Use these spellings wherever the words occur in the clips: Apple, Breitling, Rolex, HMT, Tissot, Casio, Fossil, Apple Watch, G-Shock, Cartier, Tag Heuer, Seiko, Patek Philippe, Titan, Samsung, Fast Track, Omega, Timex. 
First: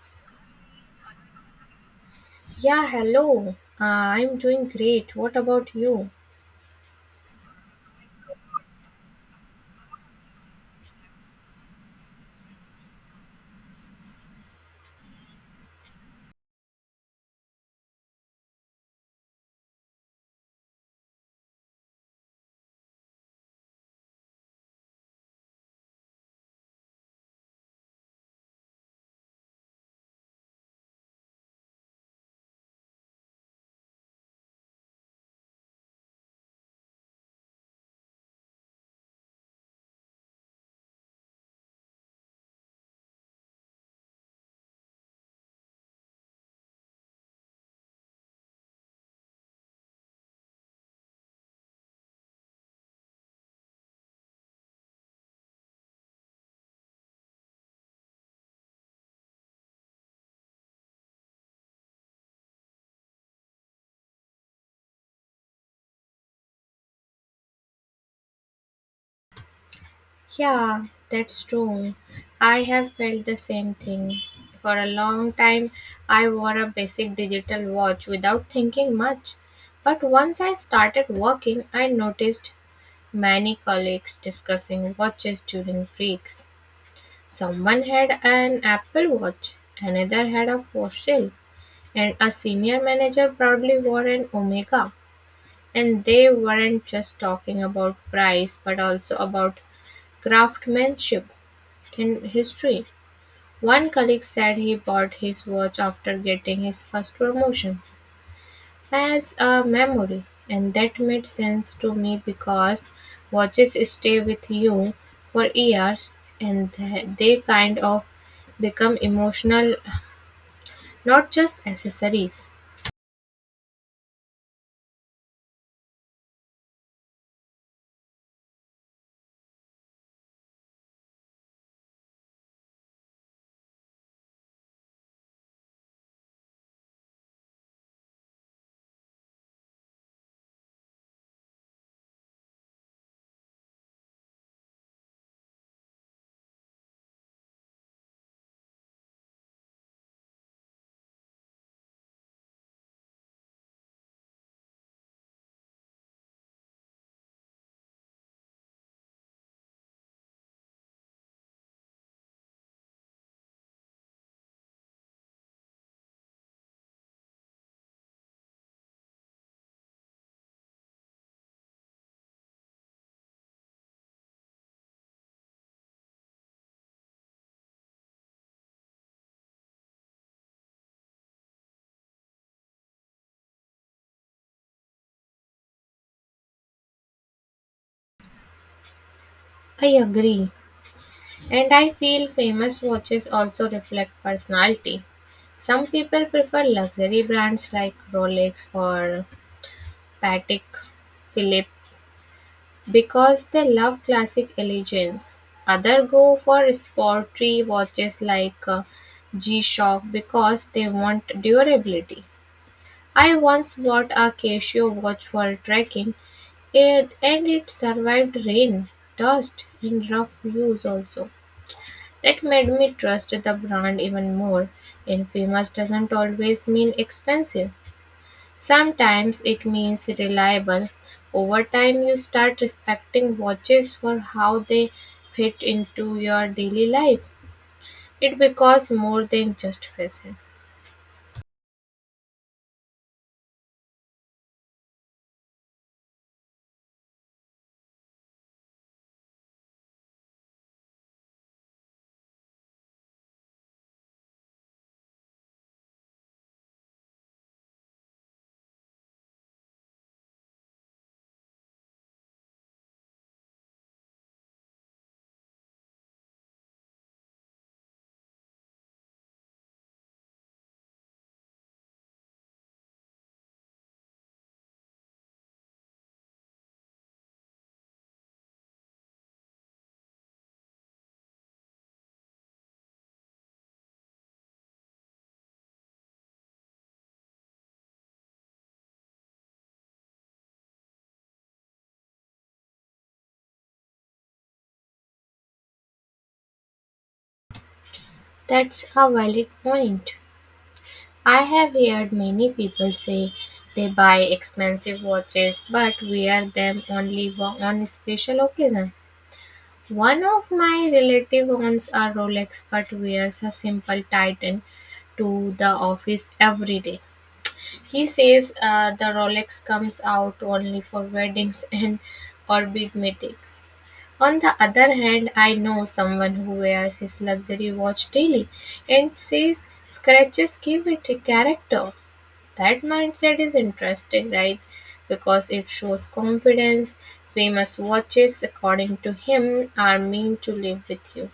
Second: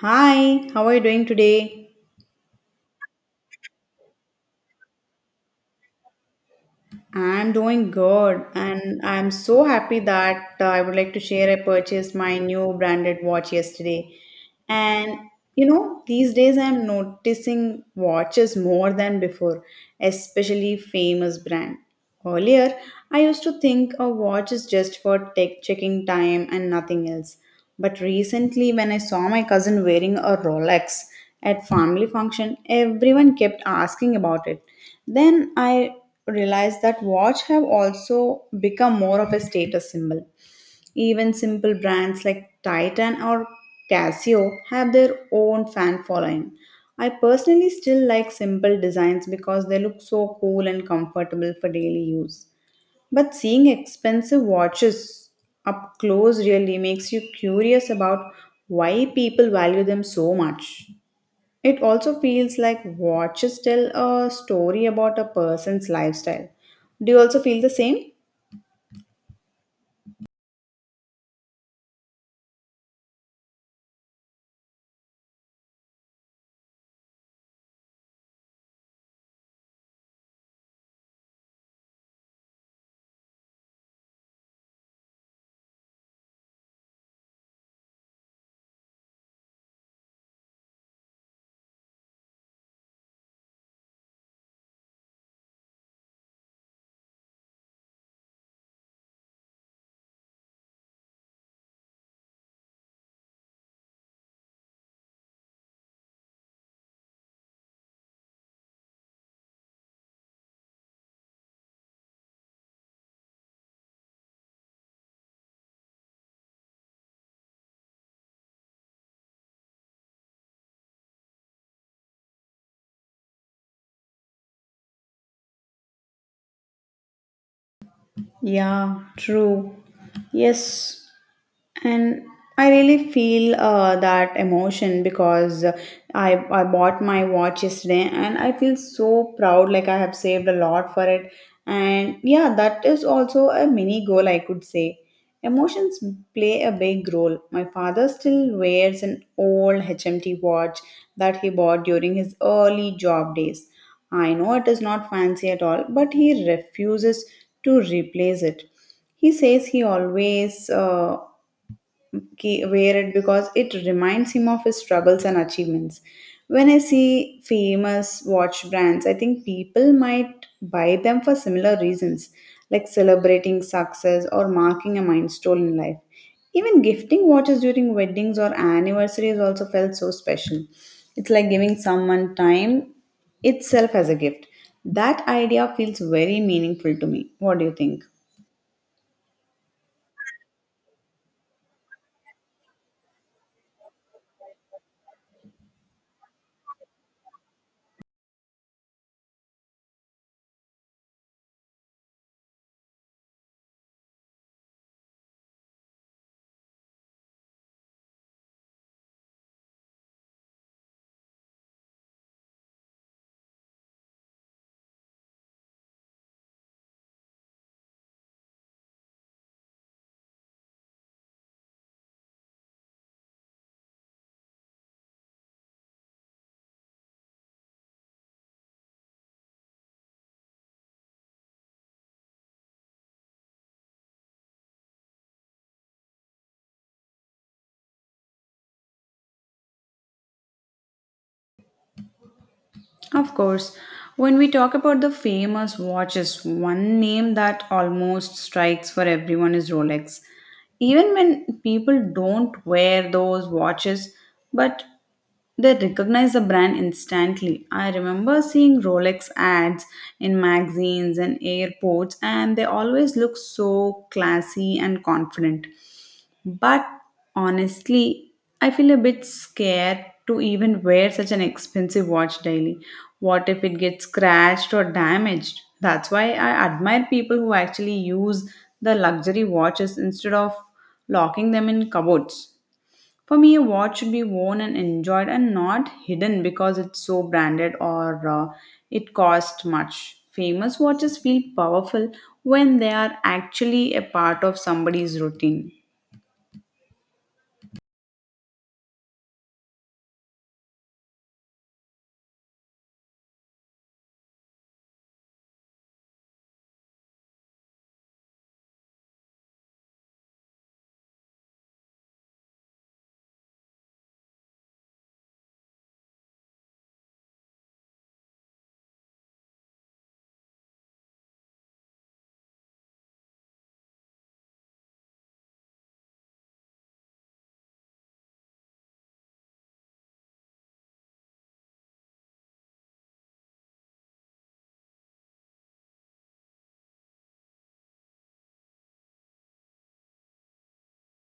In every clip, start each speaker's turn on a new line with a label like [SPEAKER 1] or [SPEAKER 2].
[SPEAKER 1] Hi, how are you doing today?
[SPEAKER 2] Yeah, hello. I'm doing great. What about you?
[SPEAKER 1] I'm doing good, and I'm so happy that I would like to share. I purchased my new branded watch yesterday, and you know, these days I'm noticing watches more than before, especially famous brand. Earlier, I used to think a watch is just for tech checking time and nothing else. But recently, when I saw my cousin wearing a Rolex at family function, everyone kept asking about it then I realized that watch have also become more of a status symbol. Even simple brands like Titan or Casio have their own fan following. I personally still like simple designs because they look so cool and comfortable for daily use. But seeing expensive watches up close really makes you curious about why people value them so much. It also feels like watches tell a story about a person's lifestyle. Do you also feel the same?
[SPEAKER 2] Yeah, that's true. I have felt the same thing. For a long time, I wore a basic digital watch without thinking much. But once I started working, I noticed many colleagues discussing watches during breaks. Someone had an Apple Watch, another had a fossil, and a senior manager proudly wore an Omega. And they weren't just talking about price, but also about craftsmanship in history. One colleague said he bought his watch after getting his first promotion as a memory, and that made sense to me because watches stay with you for years and they kind of become emotional, not just accessories.
[SPEAKER 1] Yeah, true. Yes, and I really feel that emotion because I bought my watch yesterday and I feel so proud like I have saved a lot for it and yeah that is also a mini goal I could say. Emotions play a big role. My father still wears an old HMT watch that he bought during his early job days. I know it is not fancy at all, but he refuses to replace it. He says he always wear it because it reminds him of his struggles and achievements. When I see famous watch brands, I think people might buy them for similar reasons, like celebrating success or marking a milestone in life. Even gifting watches during weddings or anniversaries also felt so special. It's like giving someone time itself as a gift. That idea feels very meaningful to me. What do you think?
[SPEAKER 2] I agree. And I feel famous watches also reflect personality. Some people prefer luxury brands like Rolex or Patek Philippe because they love classic elegance. Others go for sporty watches like G-Shock because they want durability. I once bought a Casio watch for trekking, and it survived rain, dust, and rough use also. That made me trust the brand even more. Infamous doesn't always mean expensive. Sometimes it means reliable. Over time, you start respecting watches for how they fit into your daily life. It becomes more than just fashion.
[SPEAKER 1] Of course, when we talk about the famous watches, one name that almost strikes for everyone is Rolex. Even when people don't wear those watches, but they recognize the brand instantly. I remember seeing Rolex ads in magazines and airports, and they always look so classy and confident. But honestly, I feel a bit scared to even wear such an expensive watch daily. What if it gets scratched or damaged? That's why I admire people who actually use the luxury watches instead of locking them in cupboards. For me, a watch should be worn and enjoyed and not hidden because it's so branded or it cost much. Famous watches feel powerful when they are actually a part of somebody's routine.
[SPEAKER 2] That's a valid point. I have heard many people say they buy expensive watches but wear them only on special occasion. One of my relative owns a Rolex but wears a simple Titan to the office every day. He says the Rolex comes out only for weddings and or big meetings. On the other hand, I know someone who wears his luxury watch daily and says scratches give it a character. That mindset is interesting, right? Because it shows confidence. Famous watches, according to him, are meant to live with you.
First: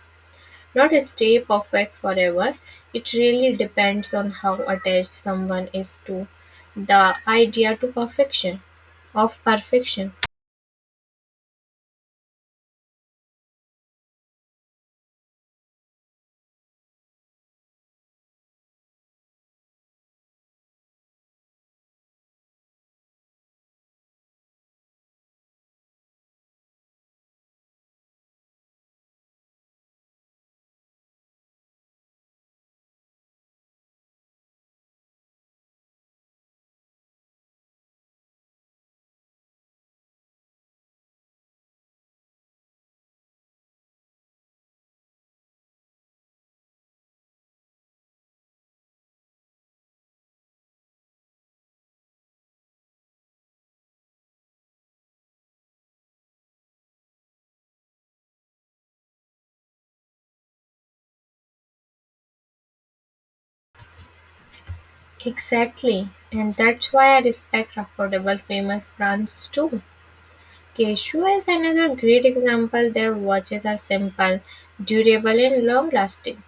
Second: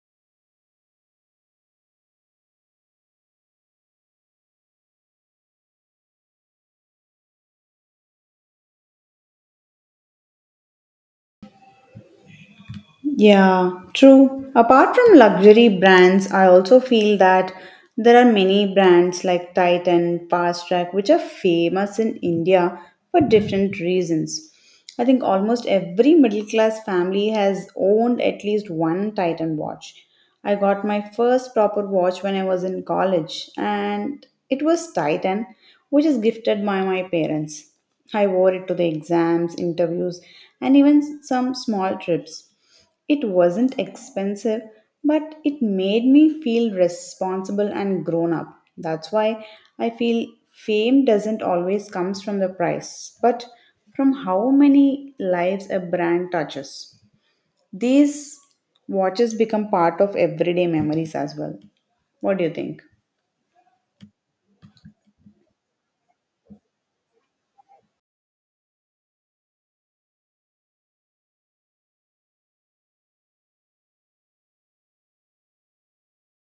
[SPEAKER 2] Not stay perfect forever, it really depends on how attached someone is to the idea to perfection of perfection.
[SPEAKER 1] Yeah, true. Apart from luxury brands, I also feel that there are many brands like Titan, Fast Track, which are famous in India for different reasons. I think almost every middle class family has owned at least one Titan watch. I got my first proper watch when I was in college, and it was Titan, which is gifted by my parents. I wore it to the exams, interviews, and even some small trips. It wasn't expensive, but it made me feel responsible and grown up. That's why I feel fame doesn't always comes from the price, but from how many lives a brand touches. These watches become part of everyday memories as well. What do you think?
[SPEAKER 2] Exactly. And that's why I respect affordable famous brands too. Cashew is another great example. Their watches are simple, durable and long lasting.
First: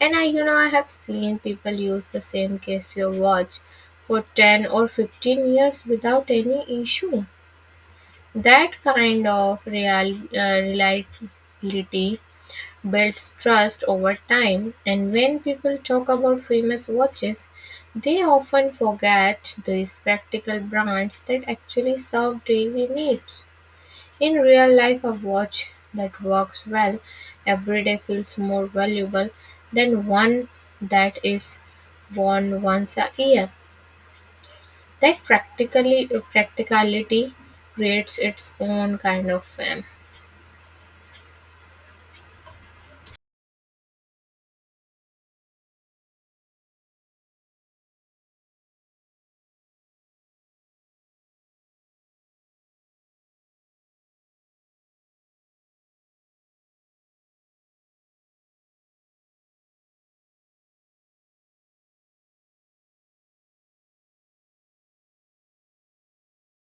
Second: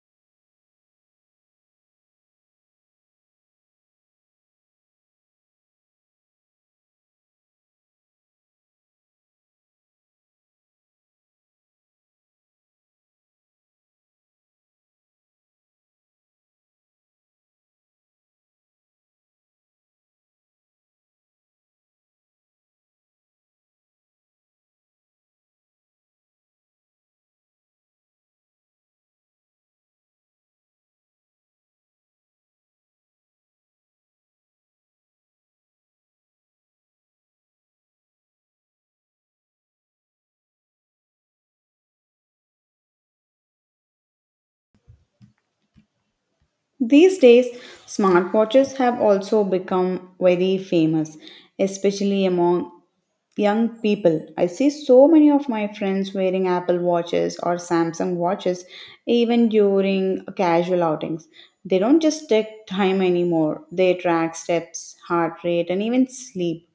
[SPEAKER 2] And I I have seen people use the same Casio watch for 10 or 15 years without any issue. That kind of reliability builds trust over time, and when people talk about famous watches, they often forget these practical brands that actually serve daily needs. In real life, a watch that works well every day feels more valuable than one that is worn once a year. That practically practicality creates its own kind of fame.
[SPEAKER 1] These days, smartwatches have also become very famous, especially among young people. I see so many of my friends wearing apple watches or samsung watches even during casual outings. They don't just check time anymore. They track steps, heart rate, and even sleep.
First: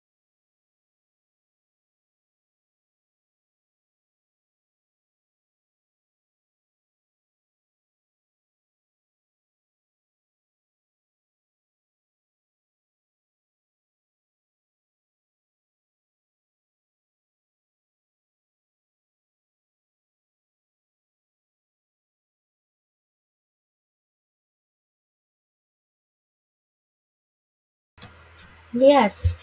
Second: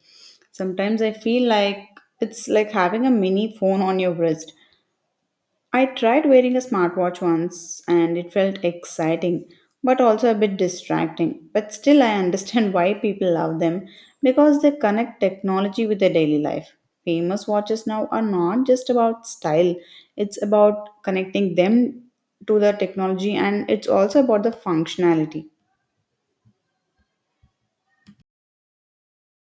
[SPEAKER 1] Sometimes I feel like it's like having a mini phone on your wrist. I tried wearing a smartwatch once and it felt exciting but also a bit distracting. But still, I understand why people love them because they connect technology with their daily life. Famous watches now are not just about style, it's about connecting them to the technology and it's also about the functionality.
[SPEAKER 2] Yes,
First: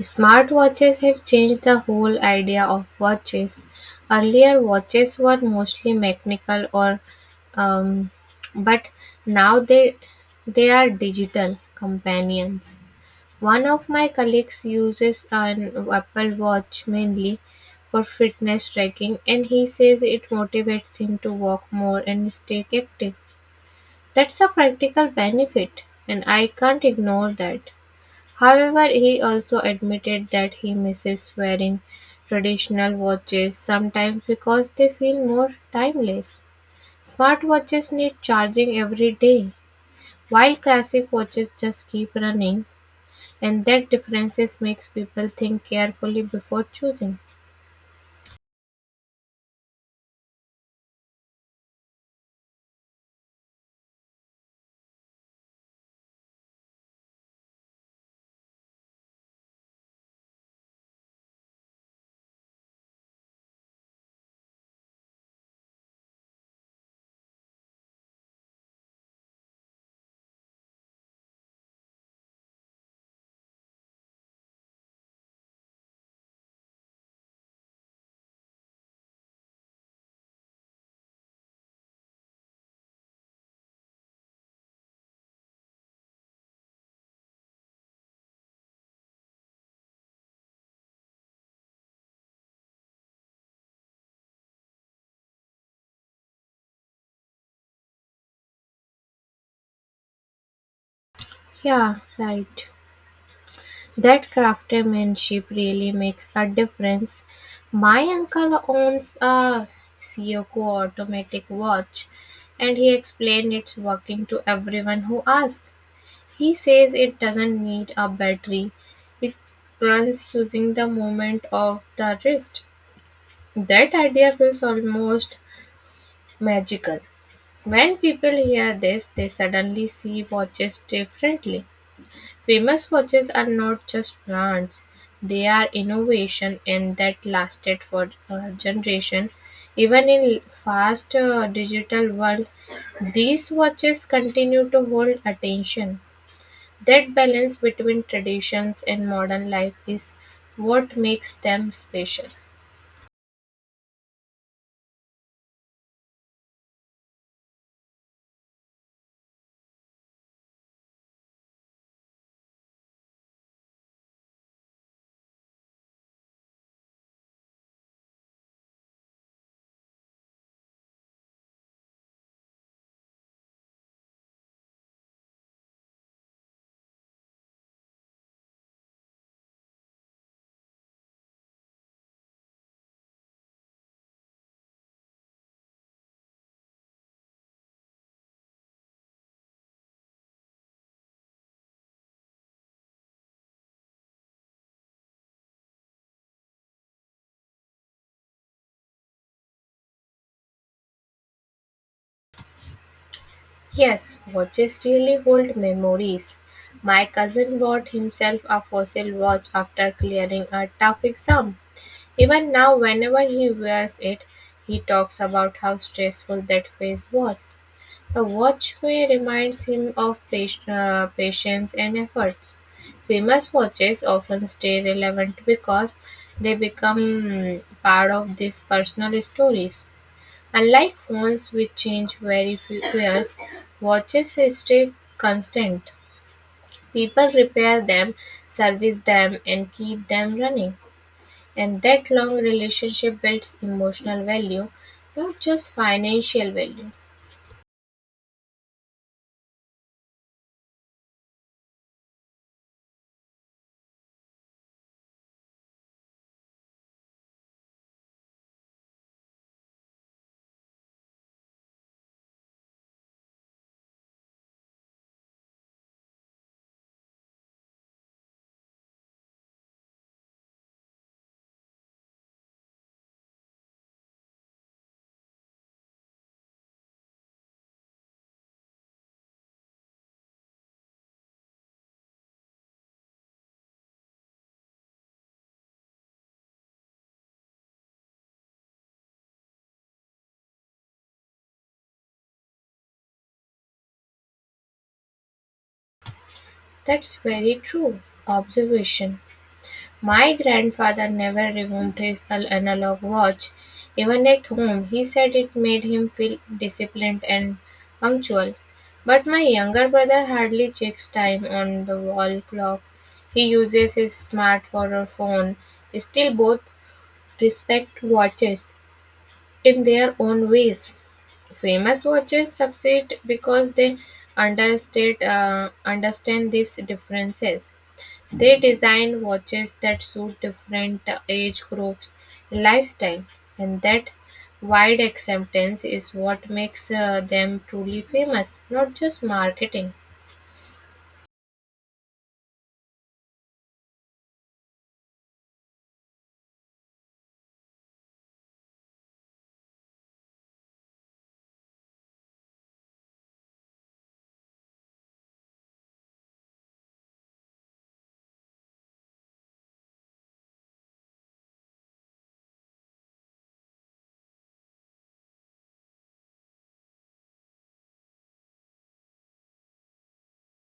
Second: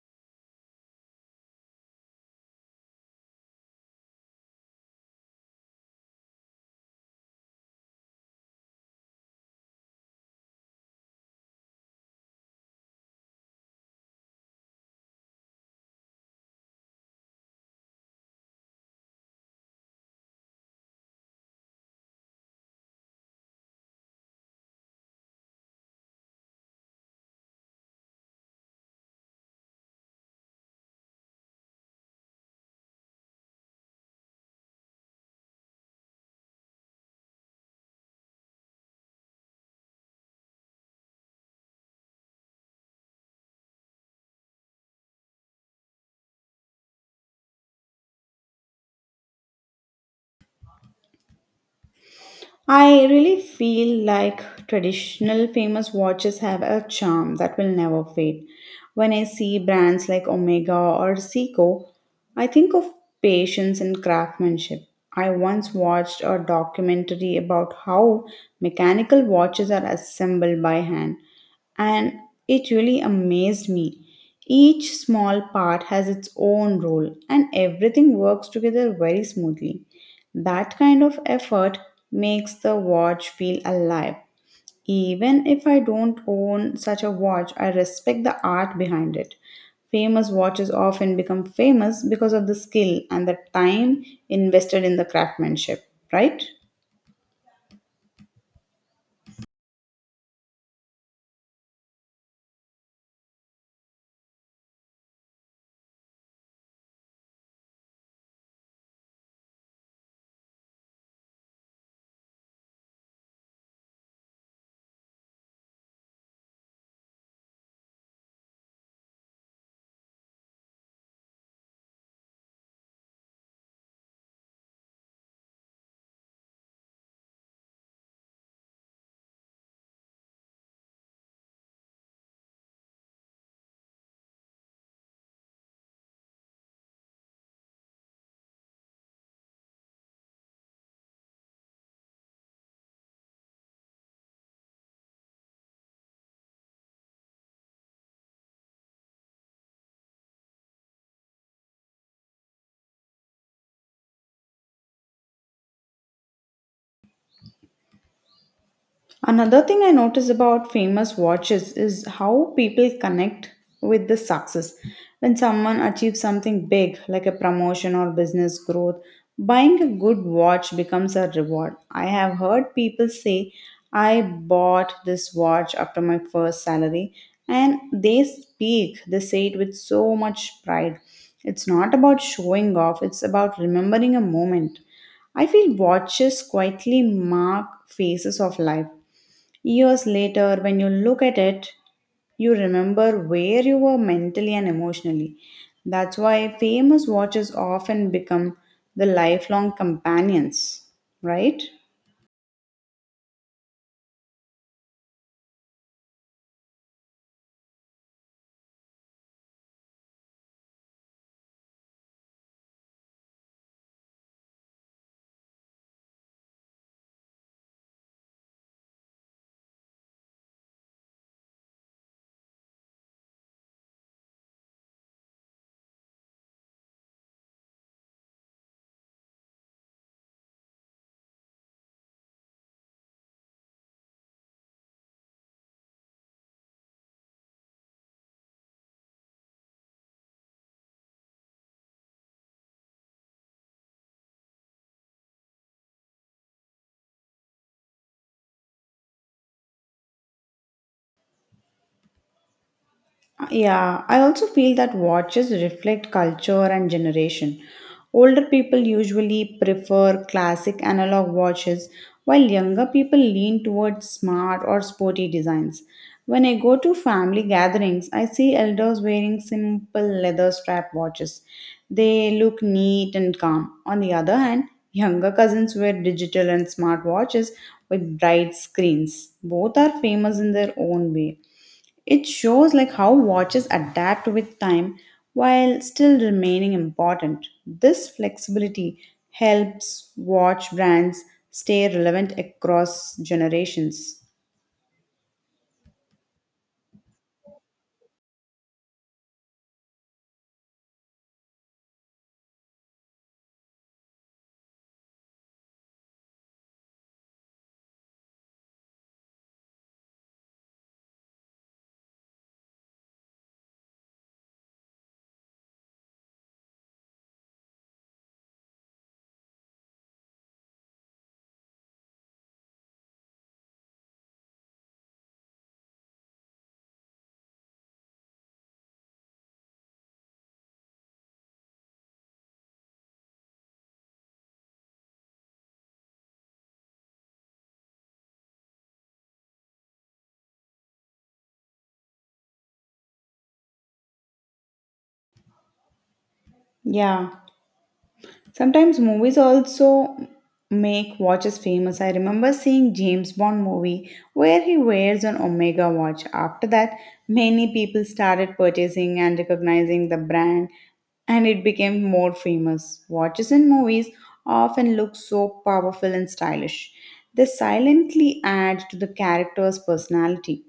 [SPEAKER 2] smartwatches have changed the whole idea of watches. Earlier, watches were mostly mechanical, or um, but now they are digital companions. One of my colleagues uses an Apple Watch mainly for fitness tracking, and he says it motivates him to walk more and stay active. That's a practical benefit, and I can't ignore that. However, he also admitted that he misses wearing traditional watches sometimes because they feel more timeless. Smartwatches need charging every day, while classic watches just keep running, and that differences makes people think carefully before choosing.
[SPEAKER 1] I really feel like traditional famous watches have a charm that will never fade. When I see brands like Omega or Seiko, I think of patience and craftsmanship. I once watched a documentary about how mechanical watches are assembled by hand and it really amazed me. Each small part has its own role, and everything works together very smoothly. That kind of effort makes the watch feel alive. Even if I don't own such a watch, I respect the art behind it. Famous watches often become famous because of the skill and the time invested in the craftsmanship, right?
[SPEAKER 2] Yeah, right. That craftsmanship really makes a difference. My uncle owns a Seiko automatic watch and he explained its working to everyone who asked. He says it doesn't need a battery. It runs using the movement of the wrist. That idea feels almost magical. When people hear this, they suddenly see watches differently. Famous watches are not just brands, they are innovation, and that lasted for a generation. Even in fast digital world, these watches continue to hold attention. That balance between traditions and modern life is what makes them special.
[SPEAKER 1] Another thing I notice about famous watches is how people connect with the success. When someone achieves something big, like a promotion or business growth, buying a good watch becomes a reward. I have heard people say, I bought this watch after my first salary, and they say it with so much pride. It's not about showing off, it's about remembering a moment. I feel watches quietly mark phases of life. Years later, when you look at it, you remember where you were mentally and emotionally. That's why famous watches often become the lifelong companions, right?
[SPEAKER 2] Yes, watches really hold memories. My cousin bought himself a fossil watch after clearing a tough exam. Even now, whenever he wears it, he talks about how stressful that phase was. The watchway reminds him of patience and effort. Famous watches often stay relevant because they become part of these personal stories. Unlike phones which change very few years, watches stay constant. People repair them, service them, and keep them running. And that long relationship builds emotional value, not just financial value.
[SPEAKER 1] Yeah, I also feel that watches reflect culture and generation. Older people usually prefer classic analog watches, while younger people lean towards smart or sporty designs. When I go to family gatherings, I see elders wearing simple leather strap watches. They look neat and calm. On the other hand, younger cousins wear digital and smart watches with bright screens. Both are famous in their own way. It shows like how watches adapt with time while still remaining important. This flexibility helps watch brands stay relevant across generations.
[SPEAKER 2] That's very true observation. My grandfather never removed his analog watch, even at home. He said it made him feel disciplined and punctual. But my younger brother hardly checks time on the wall clock. He uses his smartphone or phone. Still, both respect watches in their own ways. Famous watches succeed because they understand these differences. They design watches that suit different age groups and lifestyle, and that wide acceptance is what makes them truly famous, not just marketing.
[SPEAKER 1] Yeah. Sometimes movies also make watches famous. I remember seeing James Bond movie where he wears an Omega watch. After that, many people started purchasing and recognizing the brand and it became more famous. Watches in movies often look so powerful and stylish. They silently add to the character's personality.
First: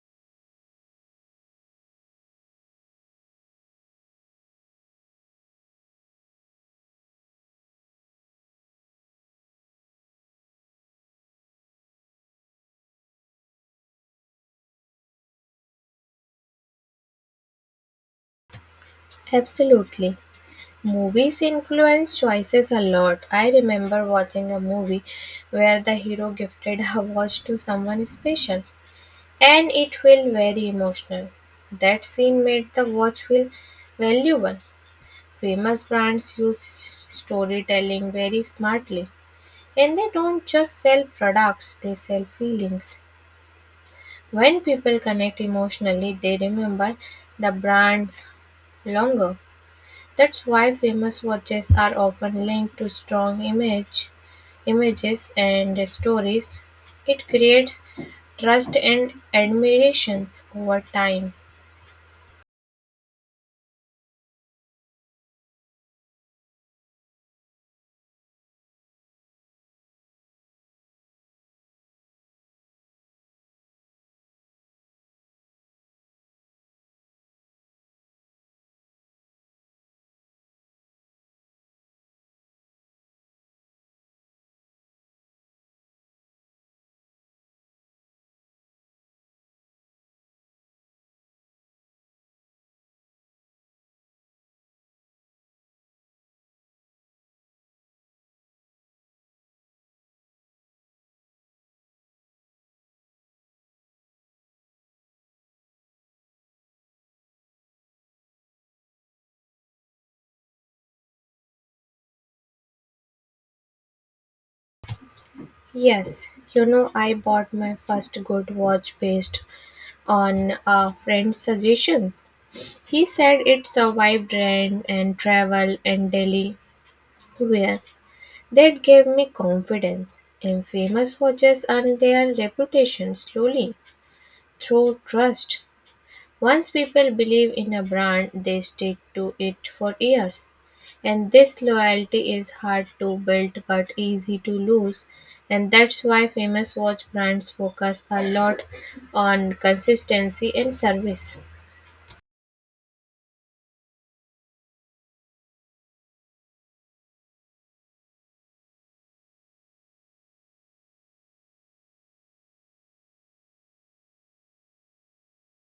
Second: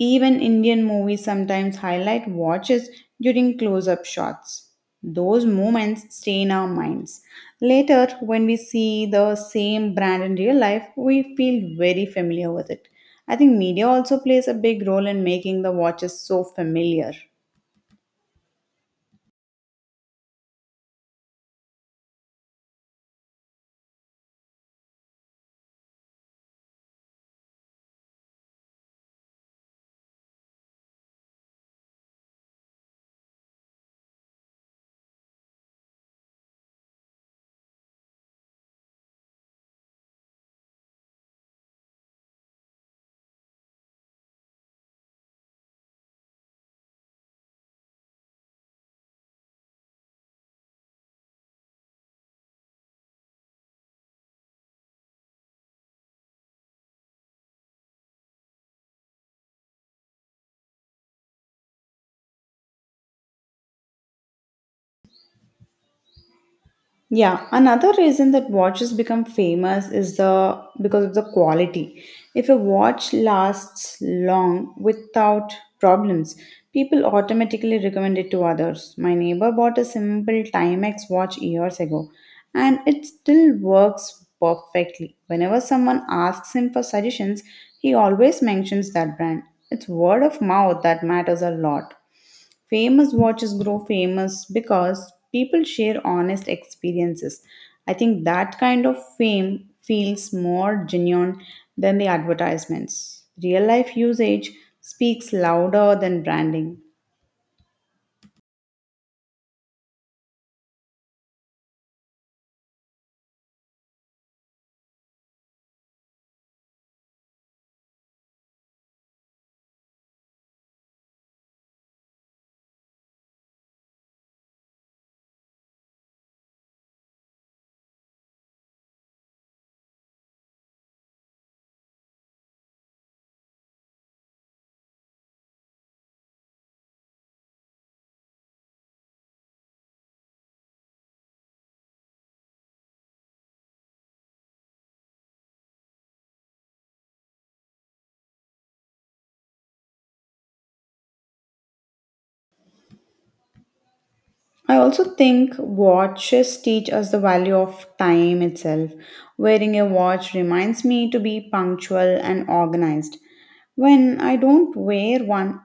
[SPEAKER 1] Even Indian movies sometimes highlight watches during close up shots. Those moments stay in our minds. Later, when we see the same brand in real life, we feel very familiar with it. I think media also plays a big role in making the watches so familiar.
[SPEAKER 2] Absolutely. Movies influence choices a lot. I remember watching a movie where the hero gifted a watch to someone special and it felt very emotional. That scene made the watch feel valuable. Famous brands use storytelling very smartly. And they don't just sell products, they sell feelings. When people connect emotionally, they remember the brand longer. That's why famous watches are often linked to images and stories. It creates trust and admirations over time.
[SPEAKER 1] Yeah, another reason that watches become famous is the because of the quality. If a watch lasts long without problems, people automatically recommend it to others. My neighbor bought a simple Timex watch years ago, and it still works perfectly. Whenever someone asks him for suggestions, he always mentions that brand. It's word of mouth that matters a lot. Famous watches grow famous because people share honest experiences. I think that kind of fame feels more genuine than the advertisements. Real life usage speaks louder than branding.
[SPEAKER 2] Yes, you know, I bought my first good watch based on a friend's suggestion. He said it survived rain and travel and Delhi wear. That gave me confidence. And famous watches earn their reputation slowly through trust. Once people believe in a brand, they stick to it for years. And this loyalty is hard to build but easy to lose. And that's why famous watch brands focus a lot on consistency and service.
[SPEAKER 1] I also think watches teach us the value of time itself. Wearing a watch reminds me to be punctual and organized. When I don't wear one,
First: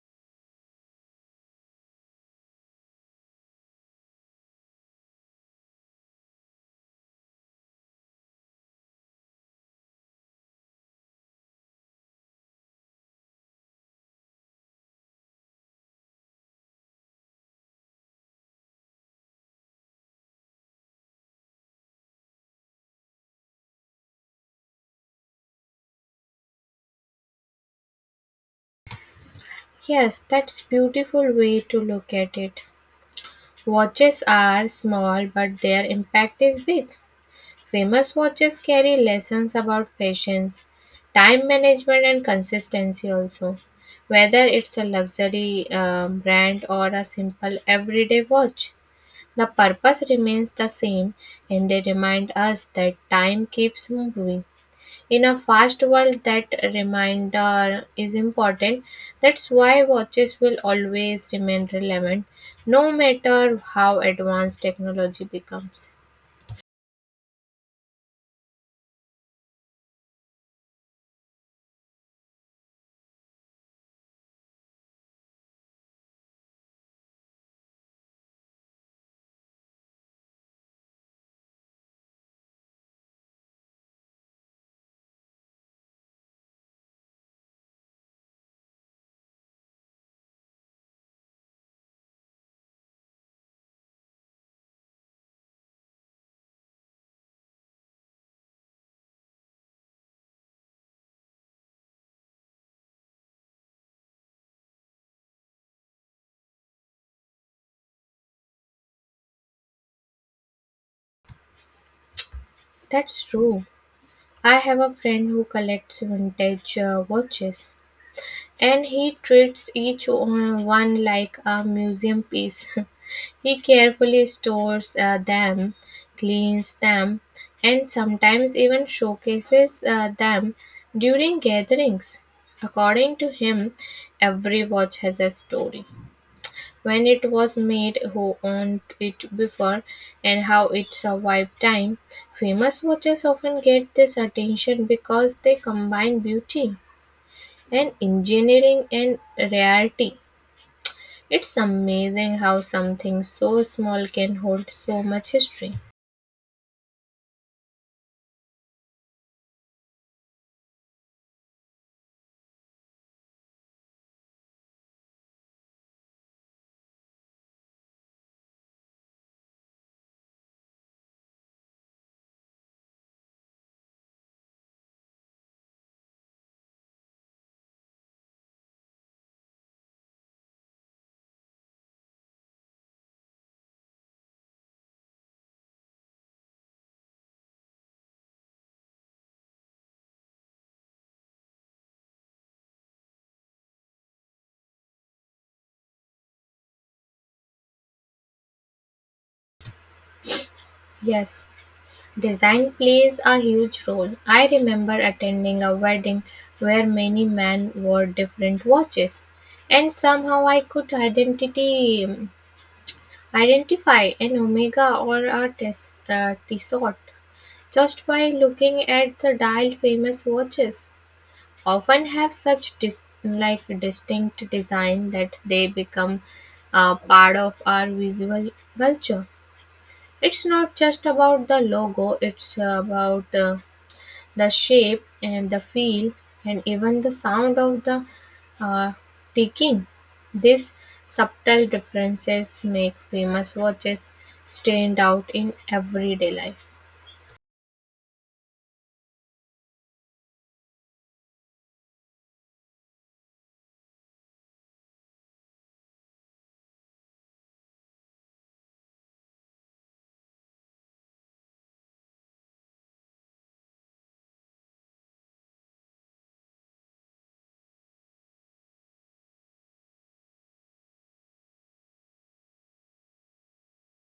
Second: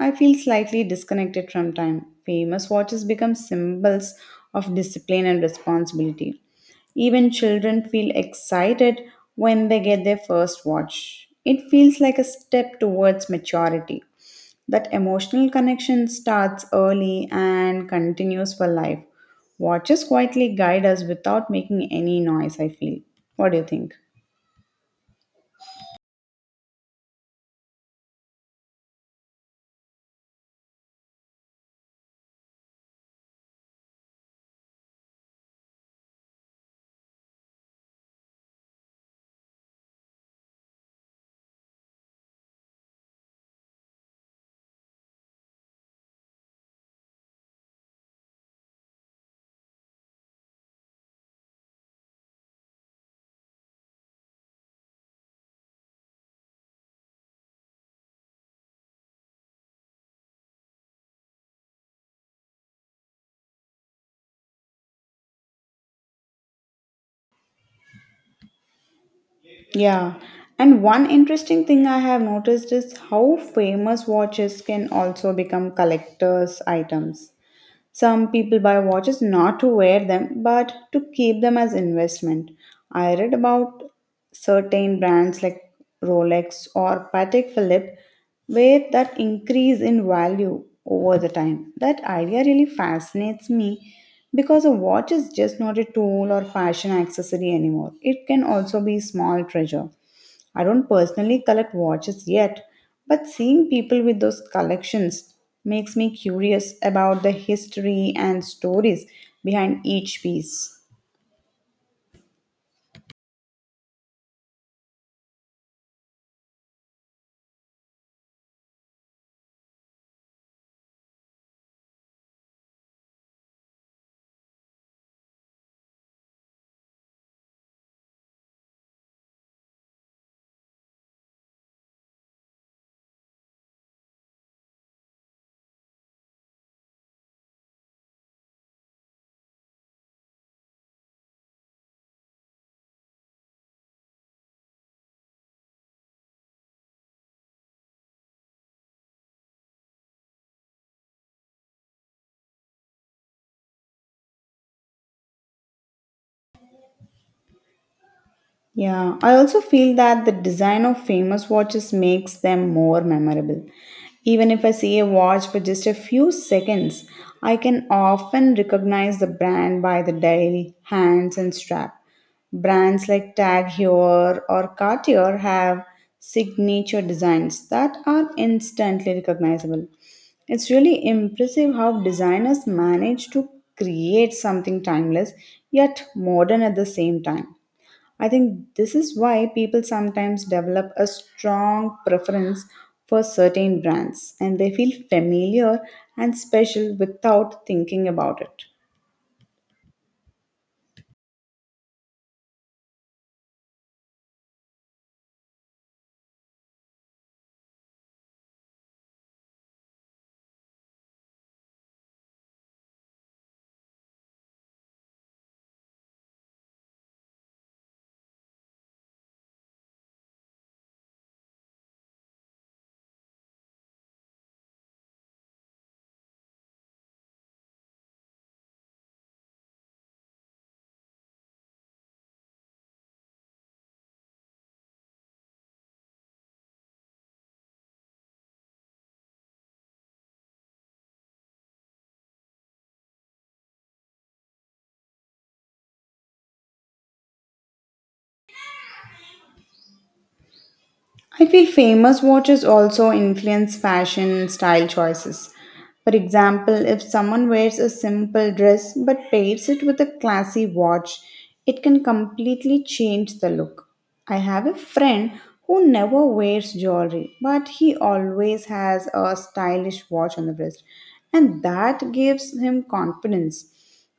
[SPEAKER 1] I feel slightly disconnected from time. Famous watches become symbols of discipline and responsibility. Even children feel excited when they get their first watch. It feels like a step towards maturity. That emotional connection starts early and continues for life. Watches quietly guide us without making any noise, I feel. What do you think?
[SPEAKER 2] Yes, that's beautiful way to look at it. Watches are small, but their impact is big. Famous watches carry lessons about patience, time management, and consistency also. Whether it's a luxury brand or a simple everyday watch, the purpose remains the same and they remind us that time keeps moving. In a fast world, that reminder is important. That's why watches will always remain relevant, no matter how advanced technology becomes.
[SPEAKER 1] Yeah. And one interesting thing I have noticed is how famous watches can also become collectors' items. Some people buy watches not to wear them, but to keep them as investment. I read about certain brands like Rolex or Patek Philippe where that increase in value over the time. That idea really fascinates me because a watch is just not a tool or fashion accessory anymore. It can also be small treasure. I don't personally collect watches yet, but seeing people with those collections makes me curious about the history and stories behind each piece.
[SPEAKER 2] That's true. I have a friend who collects vintage watches. And he treats each one like a museum piece. He carefully stores them, cleans them, and sometimes even showcases them during gatherings. According to him, every watch has a story. When it was made, who owned it before, and how it survived time. Famous watches often get this attention because they combine beauty and engineering and rarity. It's amazing how something so small can hold so much history.
[SPEAKER 1] Yeah, I also feel that the design of famous watches makes them more memorable. Even if I see a watch for just a few seconds, I can often recognize the brand by the dial, hands, and strap. Brands like Tag Heuer or Cartier have signature designs that are instantly recognizable. It's really impressive how designers manage to create something timeless yet modern at the same time. I think this is why people sometimes develop a strong preference for certain brands and they feel familiar and special without thinking about it.
[SPEAKER 2] Yes, design plays a huge role. I remember attending a wedding where many men wore different watches and somehow I could identity identify an omega or a Tissot just by looking at the dialed famous watches, often have such distinct design that they become part of our visual culture. It's not just about the logo; it's about the shape and the feel and even the sound of the uh, ticking. These subtle differences make famous watches stand out in everyday life.
[SPEAKER 1] I feel famous watches also influence fashion style choices. For example, if someone wears a simple dress but pairs it with a classy watch, it can completely change the look. I have a friend who never wears jewelry, but he always has a stylish watch on the wrist, and that gives him confidence.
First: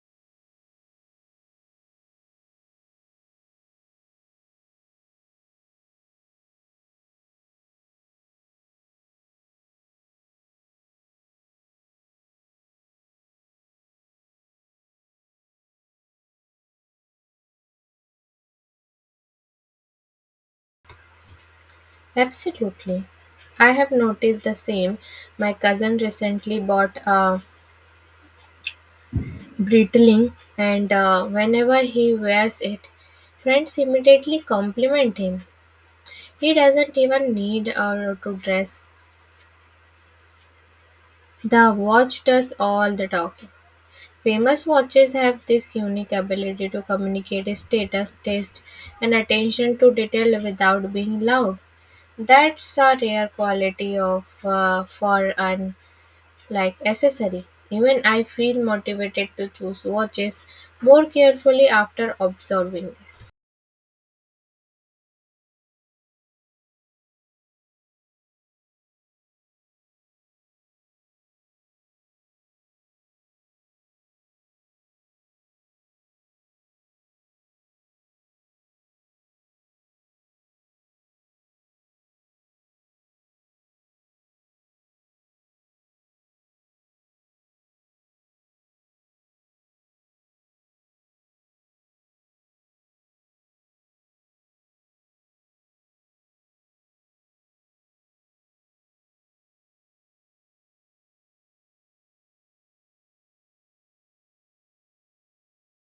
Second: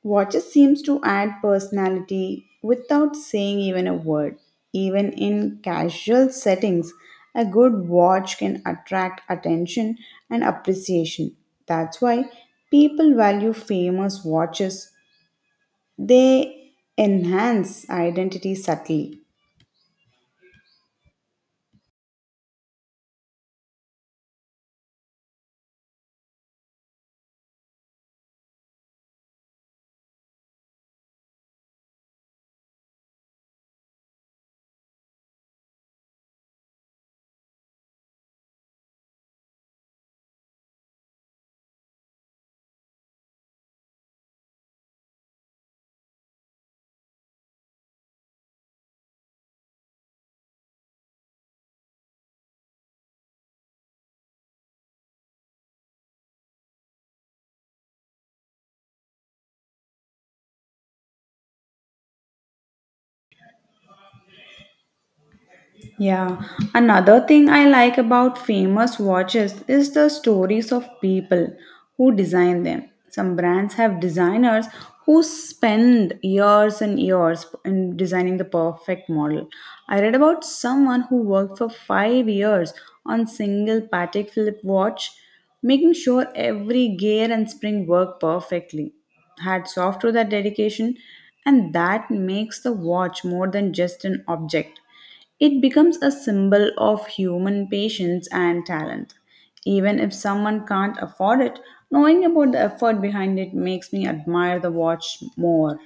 [SPEAKER 1] Water seems to add personality without saying even a word. Even in casual settings, a good watch can attract attention and appreciation. That's why people value famous watches. They enhance identity subtly.
[SPEAKER 2] Absolutely. I have noticed the same. My cousin recently bought a brittling, and whenever he wears it, friends immediately compliment him. He doesn't even need to dress. The watch does all the talking. Famous watches have this unique ability to communicate status, taste, and attention to detail without being loud. That's a rare quality of for an like accessory. Even I feel motivated to choose watches more carefully after observing this.
[SPEAKER 1] Yeah, another thing I like about famous watches is the stories of people who design them. Some brands have designers who spend years and years in designing the perfect model. I read about someone who worked for 5 years on single Patek Philippe watch, making sure every gear and spring work perfectly. Hats off to that dedication, and that makes the watch more than just an object. It becomes a symbol of human patience and talent. Even if someone can't afford it, knowing about the effort behind it makes me admire the watch more.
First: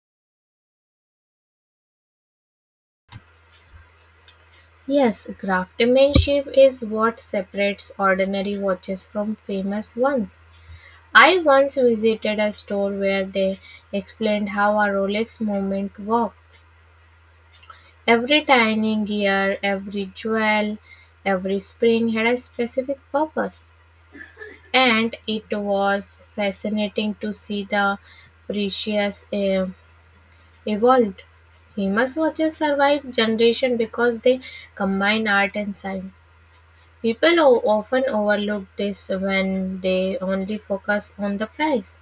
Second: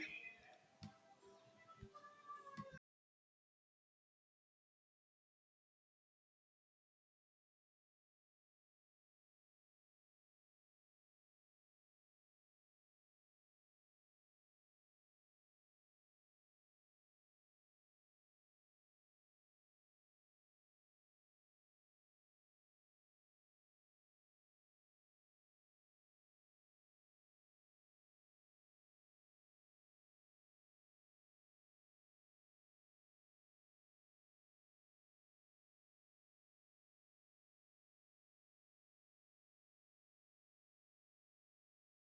[SPEAKER 2] Yes, craftsmanship is what separates ordinary watches from famous ones. I once visited a store where they explained how a Rolex movement worked. Every tiny gear, every jewel, every spring had a specific purpose. And it was fascinating to see the precious evolved. Famous watches survive generation because they combine art and science. People often overlook this when they only focus on the price,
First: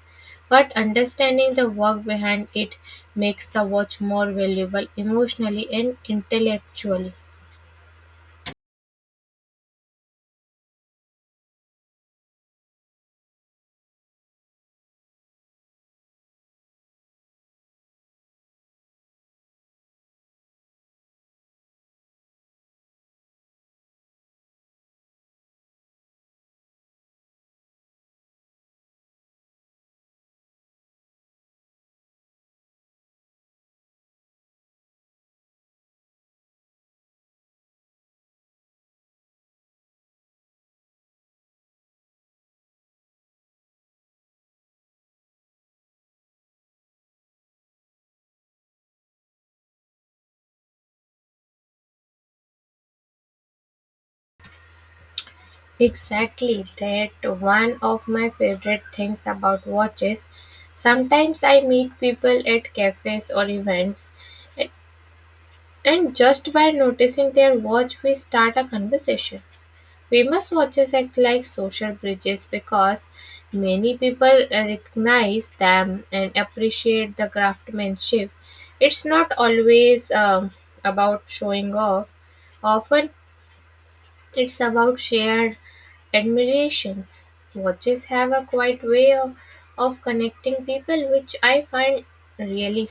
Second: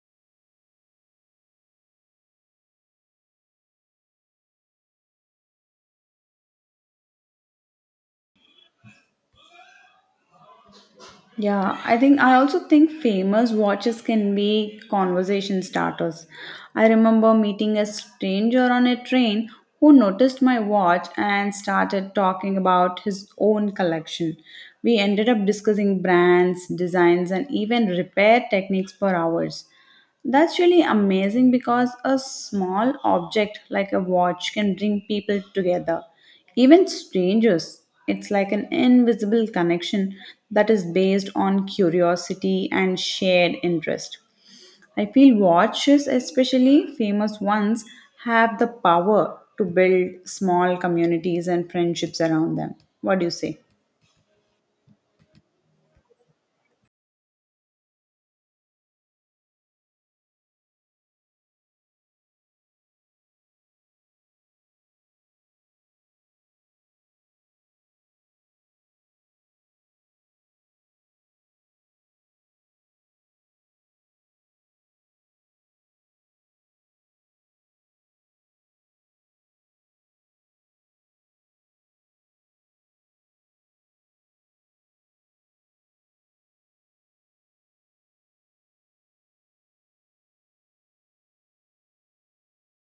[SPEAKER 2] but understanding the work behind it makes the watch more valuable emotionally and intellectually.
[SPEAKER 1] Yeah, I also think famous watches can be conversation starters. I remember meeting a stranger on a train who noticed my watch and started talking about his own collection. We ended up discussing brands, designs, and even repair techniques for hours. That's really amazing because a small object like a watch can bring people together, even strangers. It's like an invisible connection that is based on curiosity and shared interest. I feel watches, especially famous ones, have the power to build small communities and friendships around them. What do you say?
[SPEAKER 2] Exactly, that one of my favorite things about watches. Sometimes I meet people at cafes or events, and just by noticing their watch, we start a conversation. We must watch acts like social bridges because many people recognize them and appreciate the craftsmanship. It's not always about showing off, often, it's about shared admirations. Watches have a quiet way of connecting people, which I find really.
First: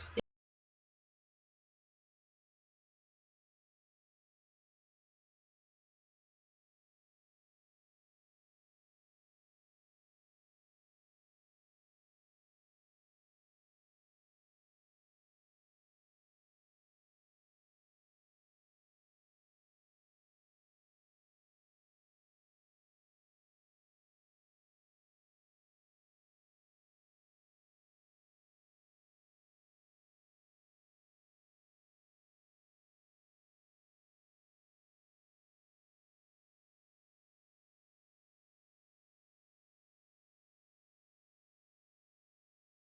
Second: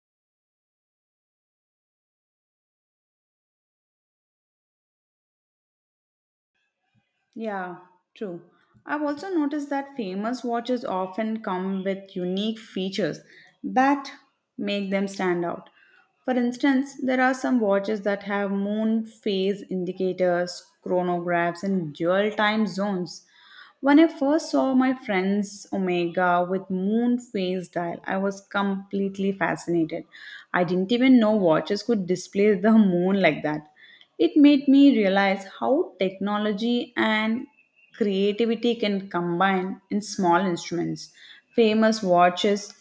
[SPEAKER 1] Yeah, true. I've also noticed that famous watches often come with unique features that make them stand out. For instance, there are some watches that have moon phase indicators, chronographs, and dual time zones. When I first saw my friend's Omega with moon phase dial, I was completely fascinated. I didn't even know watches could display the moon like that. It made me realize how technology and creativity can combine in small instruments. Famous watches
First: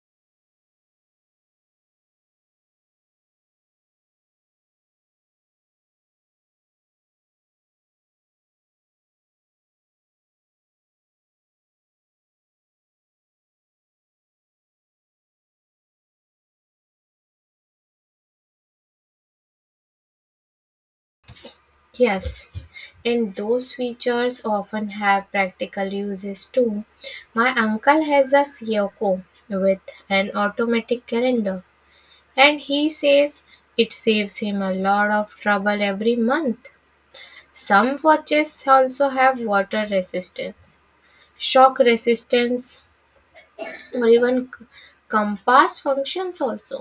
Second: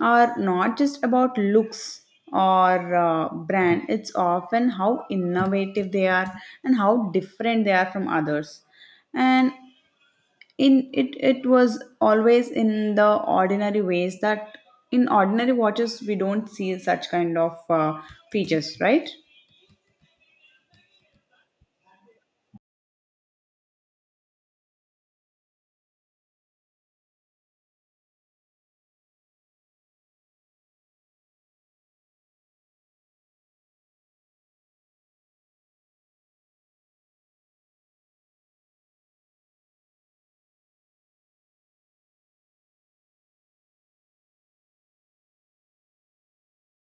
[SPEAKER 1] are not just about looks or brand, it's often how innovative they are and how different they are from others. And in it it was always in the ordinary ways that in ordinary watches we don't see such kind of features, right?
[SPEAKER 2] Yes, and those features often have practical uses too. My uncle has a Seiko with an automatic calendar, and he says it saves him a lot of trouble every month. Some watches also have water resistance, shock resistance, or even compass functions also.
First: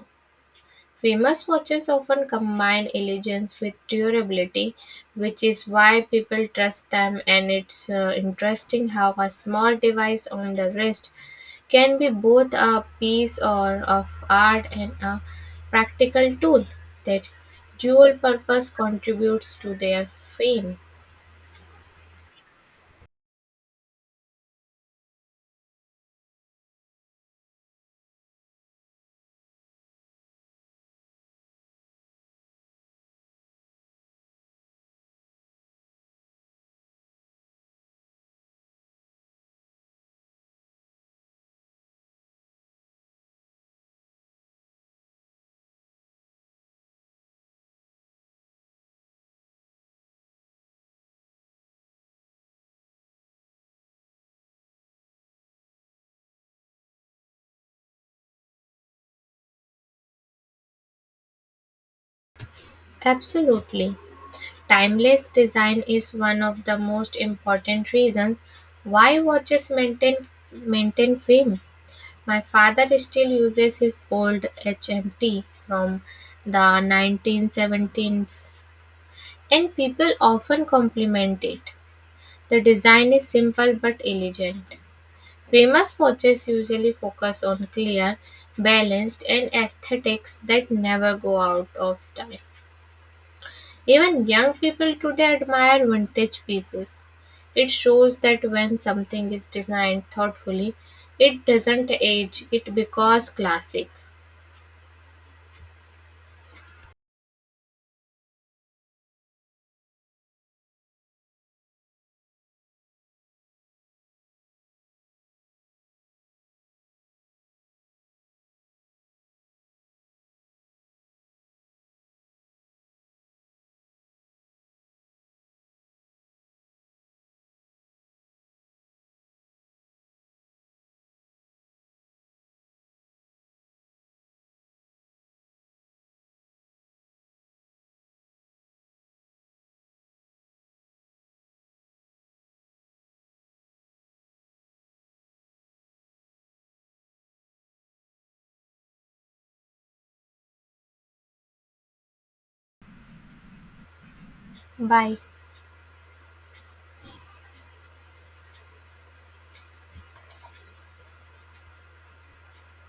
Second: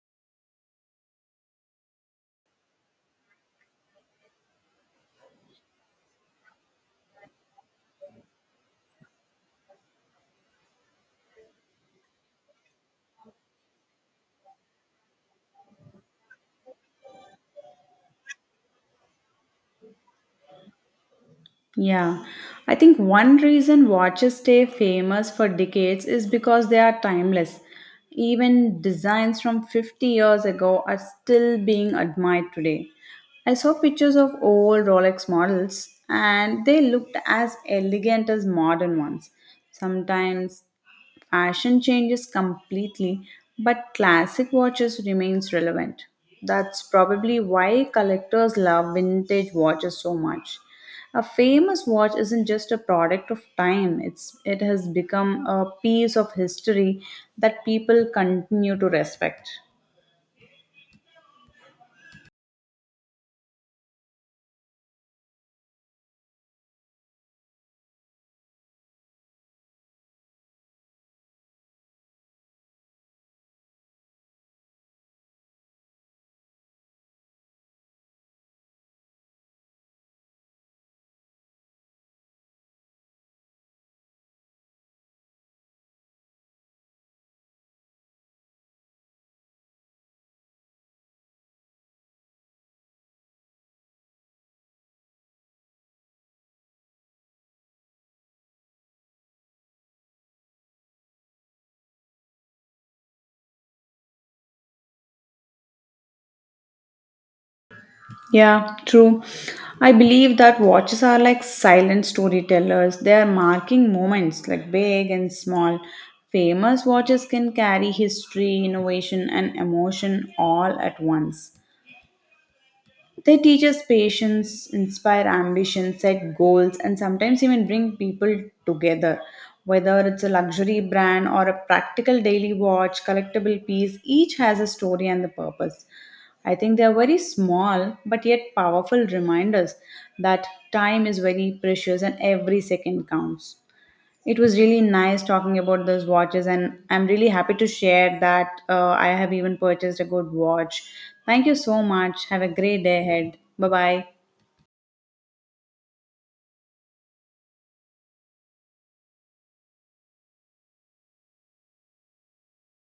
[SPEAKER 2] Famous watches often combine elegance with durability, which is why people trust them. And it's interesting how a small device on the wrist can be both a piece or of art and a practical tool. That dual purpose contributes to their fame.
[SPEAKER 1] Yeah, I think one reason watches stay famous for decades is because they are timeless. Even designs from 50 years ago are still being admired today. I saw pictures of old rolex models and they looked as elegant as modern ones sometimes. Fashion changes completely, but classic watches remains relevant. That's probably why collectors love vintage watches so much. A famous watch isn't just a product of time, it has become a piece of history that people continue to respect.
[SPEAKER 2] Absolutely. Timeless design is one of the most important reasons why watches maintain fame. My father still uses his old HMT from the 1970s, and people often compliment it. The design is simple but elegant. Famous watches usually focus on clear, balanced, and aesthetics that never go out of style. Even young people today admire vintage pieces. It shows that when something is designed thoughtfully, it doesn't age, it becomes classic.
[SPEAKER 1] Yeah, true. I believe that watches are like silent storytellers. They are marking moments like big and small. Famous watches can carry history, innovation, and emotion all at once. They teach us patience, inspire ambition, set goals, and sometimes even bring people together. Whether it's a luxury brand or a practical daily watch, collectible piece, each has a story and the purpose. I think they are very small but yet powerful reminders that time is very precious and every second counts. It was really nice talking about those watches, and I'm really happy to share that I have even purchased a good watch. Thank you so much. Have a great day ahead. Bye bye.
[SPEAKER 2] Bye.